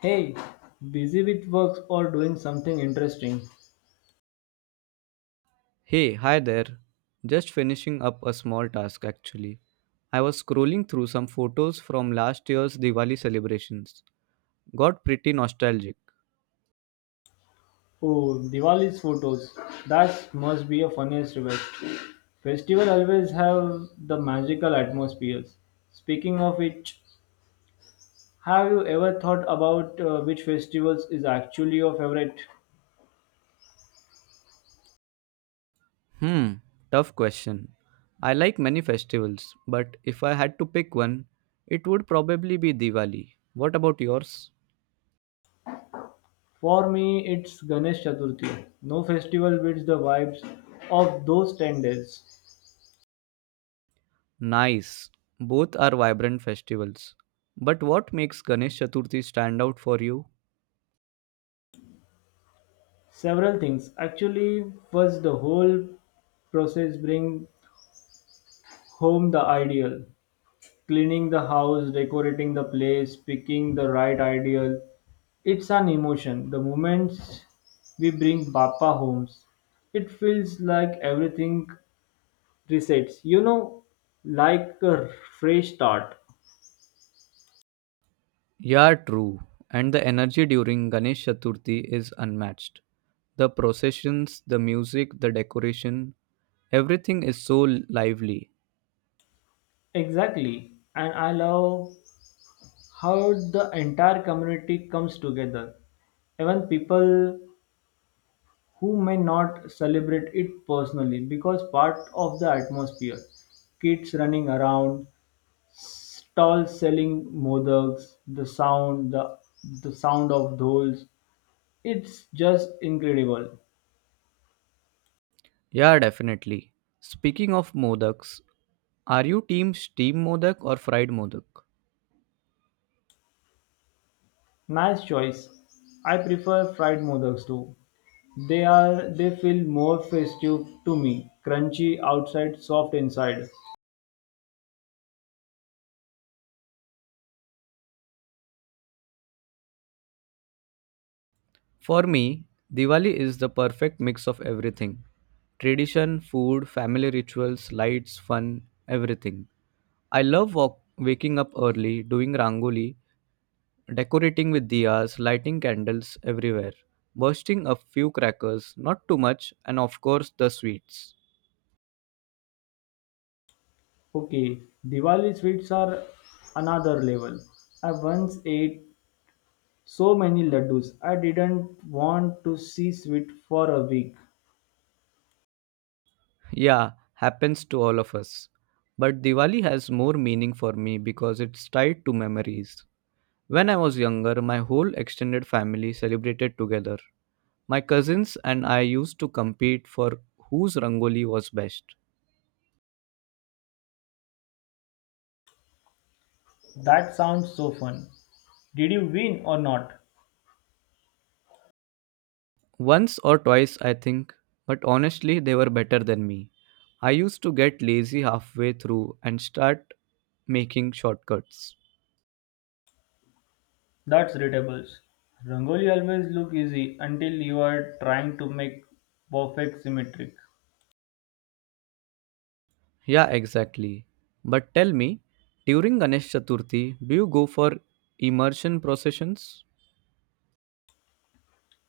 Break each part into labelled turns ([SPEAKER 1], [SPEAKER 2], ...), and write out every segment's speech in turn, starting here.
[SPEAKER 1] Hey, busy with work or doing something interesting?
[SPEAKER 2] Hey, hi there. Just finishing up a small task actually. I was scrolling through some photos from last year's Diwali celebrations. Got pretty nostalgic.
[SPEAKER 1] Oh, Diwali's photos. That must be a funniest event. Festival always have the magical atmospheres. Speaking of which, have you ever thought about which festivals is actually your favorite?
[SPEAKER 2] Hmm, tough question. I like many festivals, but if I had to pick one, it would probably be Diwali. What about yours?
[SPEAKER 1] For me, it's Ganesh Chaturthi. No festival beats the vibes of those 10 days.
[SPEAKER 2] Nice. Both are vibrant festivals. But what makes Ganesh Chaturthi stand out for you?
[SPEAKER 1] Several things. Actually, first the whole process bring home the ideal. Cleaning the house, decorating the place, picking the right ideal. It's an emotion. The moments we bring Bappa home, it feels like everything resets, you know, like a fresh start.
[SPEAKER 2] Yeah, true. And the energy during Ganesh Chaturthi is unmatched. The processions, the music, the decoration, everything is so lively.
[SPEAKER 1] Exactly. And I love how the entire community comes together. Even people who may not celebrate it personally because part of the atmosphere. Kids running around, stalls selling modaks, the sound, the sound of dolls. It's just incredible.
[SPEAKER 2] Yeah, definitely. Speaking of modaks, are you team steam modak or fried modak?
[SPEAKER 1] Nice choice. I prefer fried modaks too. They feel more festive to me. Crunchy outside, soft inside.
[SPEAKER 2] For me, Diwali is the perfect mix of everything: tradition, food, family rituals, lights, fun, everything. I love waking up early, doing rangoli, decorating with diyas, lighting candles everywhere, bursting a few crackers, not too much, and of course the sweets.
[SPEAKER 1] Okay, Diwali sweets are another level. I once ate so many laddus. I didn't want to see sweet for a week.
[SPEAKER 2] Yeah, happens to all of us. But Diwali has more meaning for me because it's tied to memories. When I was younger, my whole extended family celebrated together. My cousins and I used to compete for whose rangoli was best.
[SPEAKER 1] That sounds so fun. Did you win or not?
[SPEAKER 2] Once or twice, I think, but honestly, they were better than me. I used to get lazy halfway through and start making shortcuts.
[SPEAKER 1] That's readables. Rangoli always look easy until you are trying to make perfect symmetric.
[SPEAKER 2] Yeah, exactly. But tell me, during Ganesh Chaturthi, do you go for immersion processions?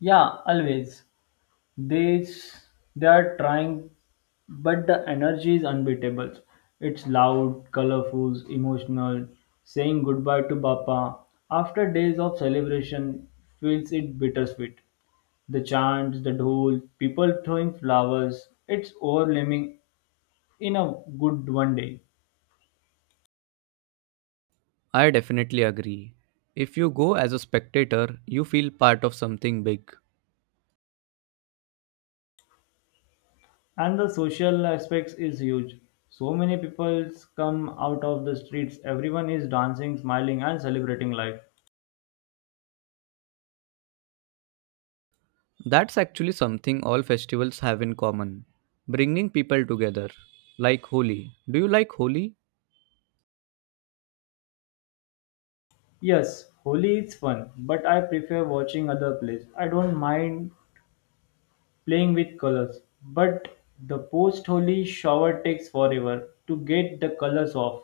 [SPEAKER 1] Yeah, always. They are trying, but the energy is unbeatable. It's loud, colorful, emotional. Saying goodbye to Bappa after days of celebration feels it bittersweet. The chants, the dhol, people throwing flowers. It's overwhelming in a good one day.
[SPEAKER 2] I definitely agree. If you go as a spectator, you feel part of something big.
[SPEAKER 1] And the social aspects is huge, so many people come out of the streets. Everyone is dancing, smiling, and celebrating life.
[SPEAKER 2] That's actually something all festivals have in common: bringing people together. Like Holi. Do you like Holi?
[SPEAKER 1] Yes, holi is fun, but I prefer watching other plays. I don't mind playing with colors, but the post holi shower takes forever to get the colors off.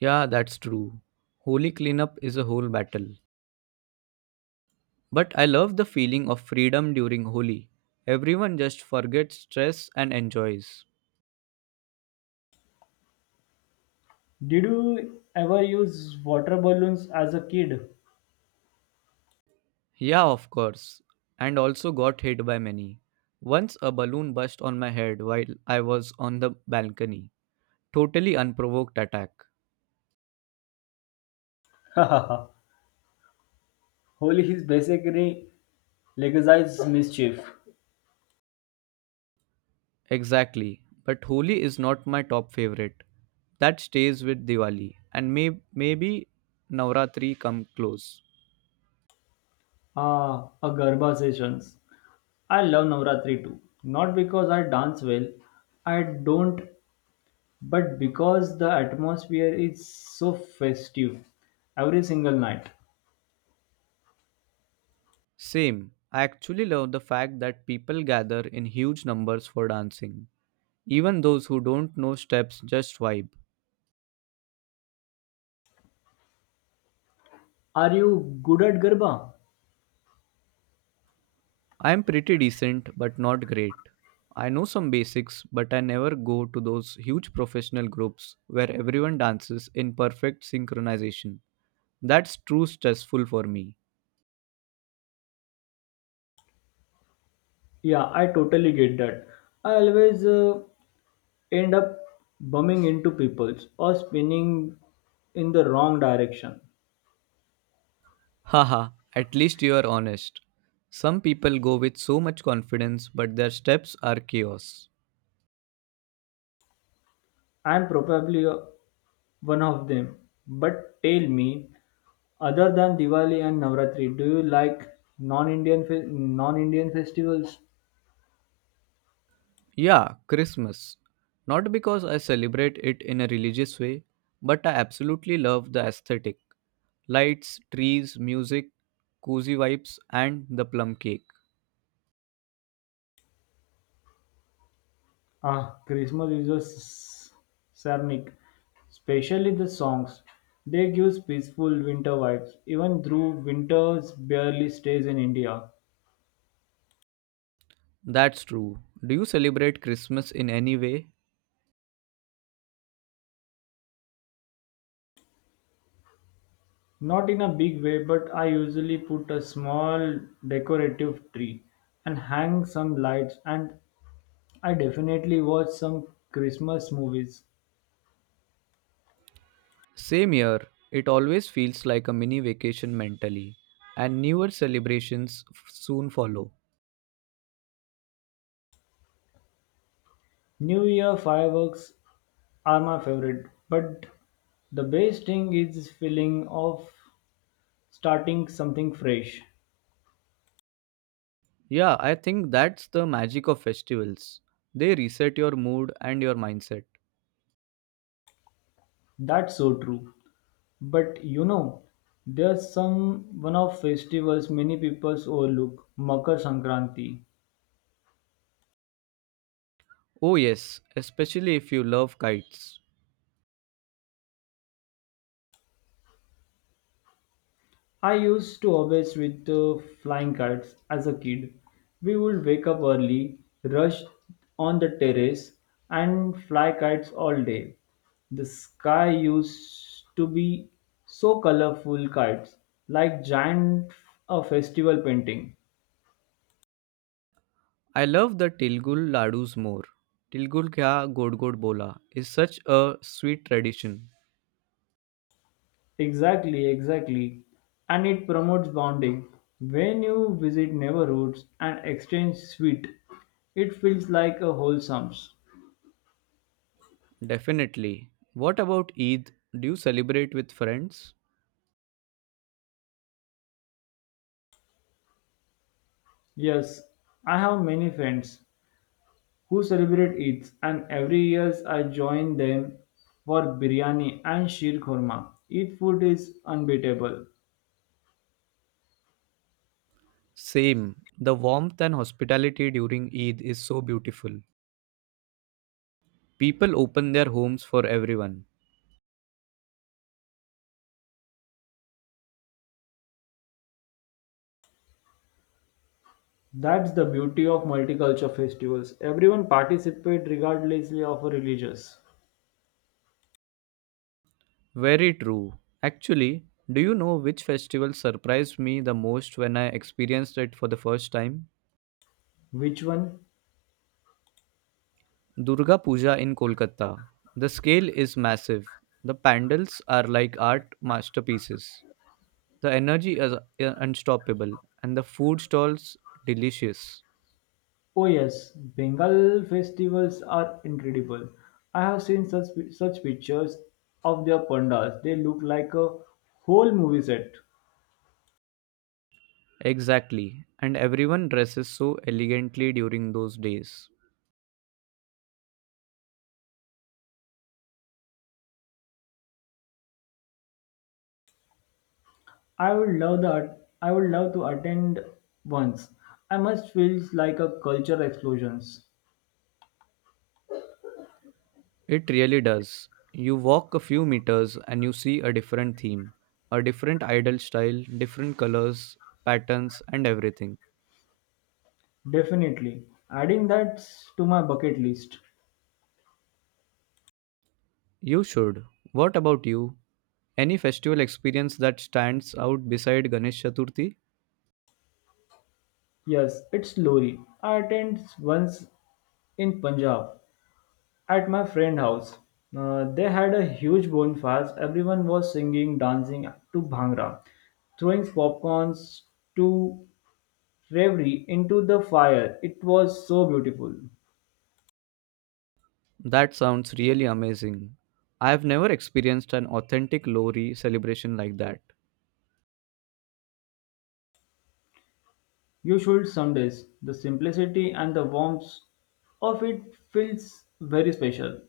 [SPEAKER 2] Yeah, that's true. Holy cleanup is a whole battle. But I love the feeling of freedom during Holi. Everyone just forgets stress and enjoys.
[SPEAKER 1] Did you ever use water balloons as a kid?
[SPEAKER 2] Yeah, of course. And also got hit by many. Once a balloon burst on my head while I was on the balcony. Totally unprovoked attack.
[SPEAKER 1] Holi is basically legalized mischief.
[SPEAKER 2] Exactly. But Holi is not my top favorite. That stays with Diwali and maybe Navratri come close.
[SPEAKER 1] Ah, a garba sessions. I love Navratri too. Not because I dance well, I don't, but because the atmosphere is so festive every single night.
[SPEAKER 2] Same. I actually love the fact that people gather in huge numbers for dancing. Even those who don't know steps just vibe.
[SPEAKER 1] Are you good at Garba?
[SPEAKER 2] I am pretty decent but not great. I know some basics, but I never go to those huge professional groups where everyone dances in perfect synchronization. That's too stressful for me.
[SPEAKER 1] Yeah, I totally get that. I always end up bumming into people or spinning in the wrong direction.
[SPEAKER 2] Haha, at least you are honest. Some people go with so much confidence, but their steps are chaos.
[SPEAKER 1] I'm probably one of them. But tell me, other than Diwali and Navratri, do you like non-Indian festivals?
[SPEAKER 2] Yeah, Christmas. Not because I celebrate it in a religious way, but I absolutely love the aesthetic. Lights, trees, music, cozy vibes, and the plum cake.
[SPEAKER 1] Ah, Christmas is a sarnic, especially the songs. They give peaceful winter vibes, even though winters barely stays in India.
[SPEAKER 2] That's true. Do you celebrate Christmas in any way?
[SPEAKER 1] Not in a big way, but I usually put a small decorative tree and hang some lights, and I definitely watch some Christmas movies.
[SPEAKER 2] Same year, it always feels like a mini vacation mentally, and newer celebrations soon follow.
[SPEAKER 1] New Year fireworks are my favorite, but the best thing is this feeling of starting something fresh.
[SPEAKER 2] Yeah, I think that's the magic of festivals. They reset your mood and your mindset.
[SPEAKER 1] That's so true. But you know, there's some one of festivals many people overlook, Makar Sankranti.
[SPEAKER 2] Oh, yes, especially if you love kites.
[SPEAKER 1] I used to always with flying kites as a kid. We would wake up early, rush on the terrace, and fly kites all day. The sky used to be so colorful kites, like giant a festival painting.
[SPEAKER 2] I love the Tilgul ladus more. Tilgul kya god god bola is such a sweet tradition.
[SPEAKER 1] Exactly, exactly. And it promotes bonding. When you visit neighborhoods and exchange sweet, it feels like a wholesome.
[SPEAKER 2] Definitely. What about Eid? Do you celebrate with friends?
[SPEAKER 1] Yes, I have many friends who celebrate Eid, and every year I join them for biryani and sheer khurma. Eid food is unbeatable.
[SPEAKER 2] Same. The warmth and hospitality during Eid is so beautiful. People open their homes for everyone.
[SPEAKER 1] That's the beauty of multicultural festivals. Everyone participates regardless of religious.
[SPEAKER 2] Very true. Actually, do you know which festival surprised me the most when I experienced it for the first time?
[SPEAKER 1] Which one?
[SPEAKER 2] Durga Puja in Kolkata. The scale is massive. The pandals are like art masterpieces. The energy is unstoppable and the food stalls delicious.
[SPEAKER 1] Oh yes, Bengal festivals are incredible. I have seen such pictures of their pandas. They look like a whole movie set.
[SPEAKER 2] Exactly. And everyone dresses so elegantly during those days.
[SPEAKER 1] I would love that. I would love to attend once. I must feels like a culture explosions.
[SPEAKER 2] It really does. You walk a few meters and you see a different theme, a different idol style, different colors, patterns, and everything.
[SPEAKER 1] Definitely. Adding that to my bucket list.
[SPEAKER 2] You should. What about you? Any festival experience that stands out beside Ganesh Chaturthi?
[SPEAKER 1] Yes, it's Lori. I attended once in Punjab at my friend house. They had a huge bonfire. Everyone was singing, dancing to Bhangra, throwing popcorns to reverie into the fire. It was so beautiful.
[SPEAKER 2] That sounds really amazing. I have never experienced an authentic Lohri celebration like that.
[SPEAKER 1] You should somedays. The simplicity and the warmth of it feels very special.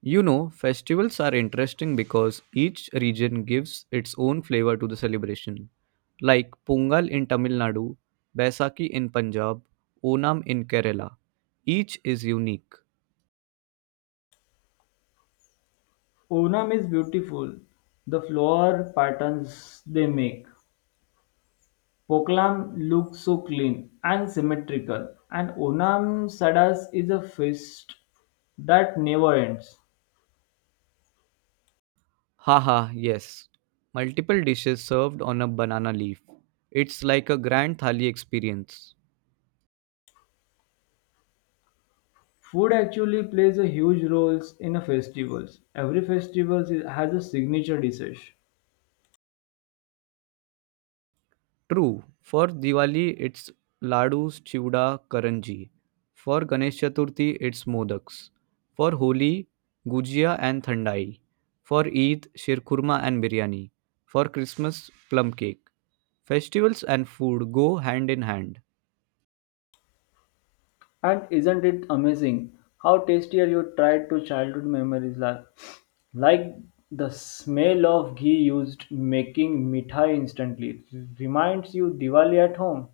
[SPEAKER 2] You know, festivals are interesting because each region gives its own flavor to the celebration. Like Pongal in Tamil Nadu, Baisakhi in Punjab, Onam in Kerala. Each is unique.
[SPEAKER 1] Onam is beautiful. The flower patterns they make. Pokalam looks so clean and symmetrical. And Onam Sadas is a feast that never ends.
[SPEAKER 2] Haha, yes. Multiple dishes served on a banana leaf. It's like a grand thali experience.
[SPEAKER 1] Food actually plays a huge role in a festivals. Every festival has a signature dish.
[SPEAKER 2] True. For Diwali, it's ladus, chiuda, karanji. For Ganesh Chaturthi, it's modaks. For Holi, gujia and thandai. For Eid, shirkurma and biryani. For Christmas, plum cake. Festivals and food go hand in hand.
[SPEAKER 1] And isn't it amazing how tastier you tried to childhood memories like the smell of ghee used making mithai instantly reminds you Diwali at home.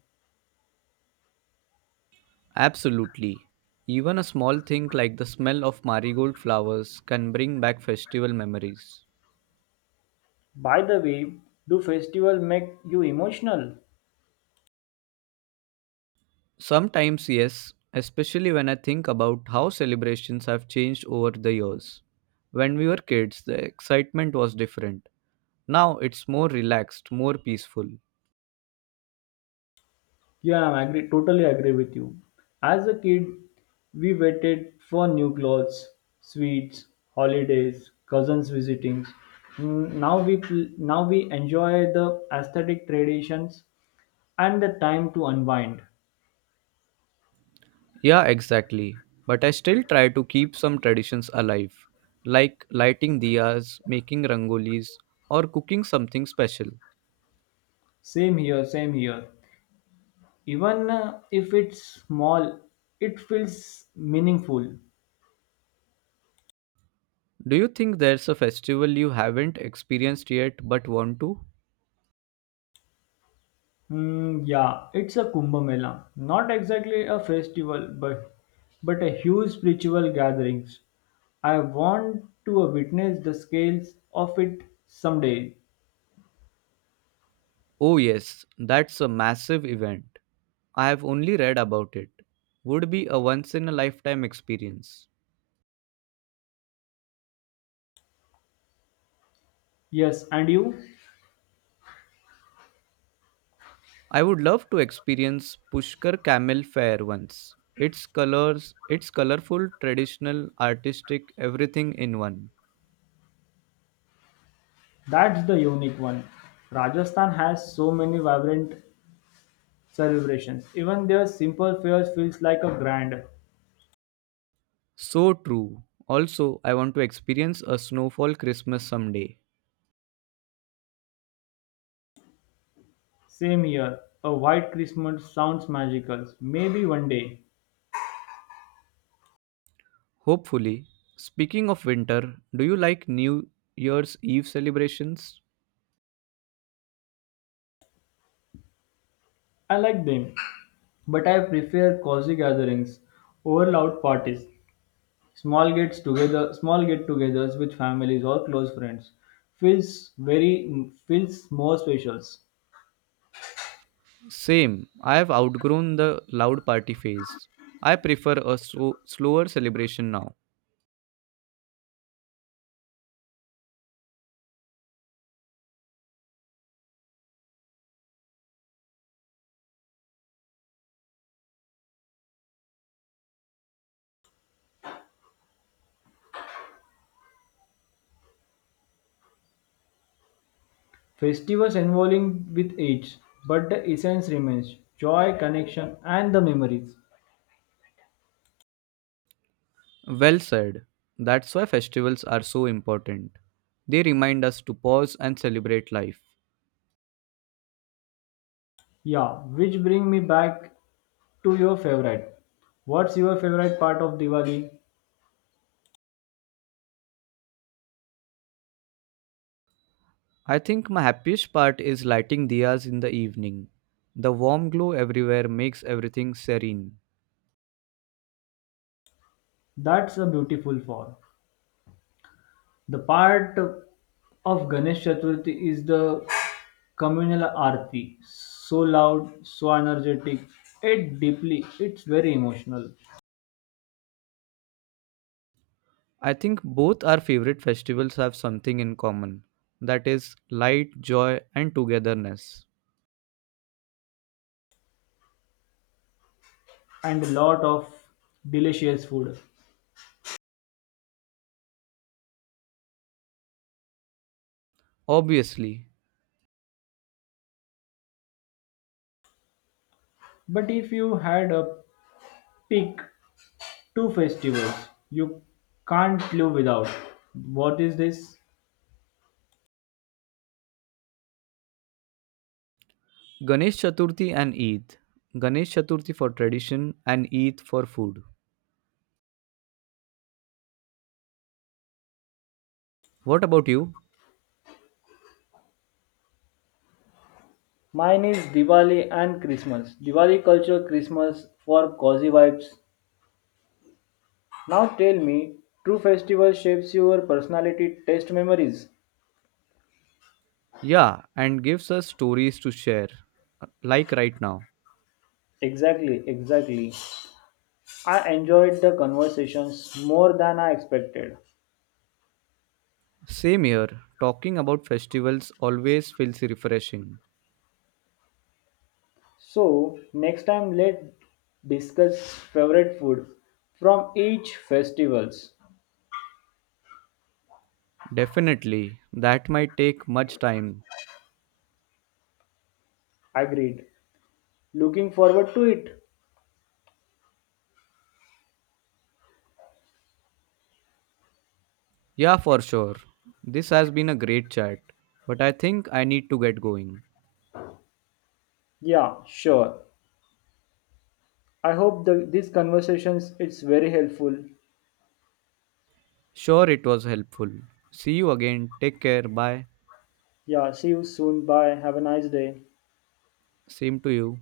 [SPEAKER 2] Absolutely. Even a small thing like the smell of marigold flowers can bring back festival memories.
[SPEAKER 1] By the way, do festival make you emotional?
[SPEAKER 2] Sometimes, yes, especially when I think about how celebrations have changed over the years. When we were kids, the excitement was different. Now it's more relaxed, more peaceful.
[SPEAKER 1] Yeah, I agree, totally agree with you. As a kid, we waited for new clothes, sweets, holidays, cousins visitings. Now we enjoy the aesthetic traditions and the time to unwind.
[SPEAKER 2] Yeah, exactly. But I still try to keep some traditions alive, like lighting diyas, making rangolis, or cooking something special.
[SPEAKER 1] Same here, same here. Even if it's small, it feels meaningful.
[SPEAKER 2] Do you think there's a festival you haven't experienced yet but want to?
[SPEAKER 1] Hmm, yeah, it's a Kumbh Mela, not exactly a festival, but a huge spiritual gatherings. I want to witness the scales of it someday.
[SPEAKER 2] Oh, yes, that's a massive event. I have only read about it. Would be a once in a lifetime experience.
[SPEAKER 1] Yes, and you?
[SPEAKER 2] I would love to experience Pushkar Camel Fair once. Its colors, its colorful, traditional, artistic, everything in one.
[SPEAKER 1] That's the unique one. Rajasthan has so many vibrant celebrations. Even their simple fairs feels like a grand.
[SPEAKER 2] So true. Also, I want to experience a snowfall Christmas someday.
[SPEAKER 1] Same here. A white Christmas sounds magical. Maybe one day.
[SPEAKER 2] Hopefully. Speaking of winter, do you like New Year's Eve celebrations?
[SPEAKER 1] I like them, but I prefer cozy gatherings over loud parties. Small get-togethers with families or close friends feels more special.
[SPEAKER 2] Same. I have outgrown the loud party phase. I prefer a slower celebration now.
[SPEAKER 1] Festivals evolving with age, but the essence remains joy, connection, and the memories.
[SPEAKER 2] Well said. That's why festivals are so important. They remind us to pause and celebrate life.
[SPEAKER 1] Yeah, which bring me back to your favorite. What's your favorite part of Diwali?
[SPEAKER 2] I think my happiest part is lighting diyas in the evening. The warm glow everywhere makes everything serene.
[SPEAKER 1] That's a beautiful fall. The part of Ganesh Chaturthi is the communal aarti, so loud, so energetic, it deeply, it's very emotional,
[SPEAKER 2] I think both our favorite festivals have something in common that is, light, joy, and togetherness.
[SPEAKER 1] and a lot of delicious food.
[SPEAKER 2] Obviously,
[SPEAKER 1] But if you had a pick two festivals, you can't live without. What is this?
[SPEAKER 2] Ganesh Chaturthi and Eid. Ganesh Chaturthi for tradition and Eid for food. What about you?
[SPEAKER 1] Mine is Diwali and Christmas. Diwali culture, Christmas for cozy vibes. Now tell me, true festival shapes your personality, taste, memories.
[SPEAKER 2] Yeah, and gives us stories to share, like right now.
[SPEAKER 1] Exactly, exactly. I enjoyed the conversations more than I expected.
[SPEAKER 2] Same here, talking about festivals always feels refreshing.
[SPEAKER 1] So, next time let's discuss favorite food from each festivals.
[SPEAKER 2] Definitely, that might take much time.
[SPEAKER 1] Agreed. Looking forward to it.
[SPEAKER 2] Yeah, for sure. This has been a great chat, but I think I need to get going.
[SPEAKER 1] Yeah, sure. I hope the, these conversations it's very helpful.
[SPEAKER 2] Sure, it was helpful. See you again. Take care. Bye.
[SPEAKER 1] Yeah, see you soon. Bye. Have a nice day.
[SPEAKER 2] Same to you.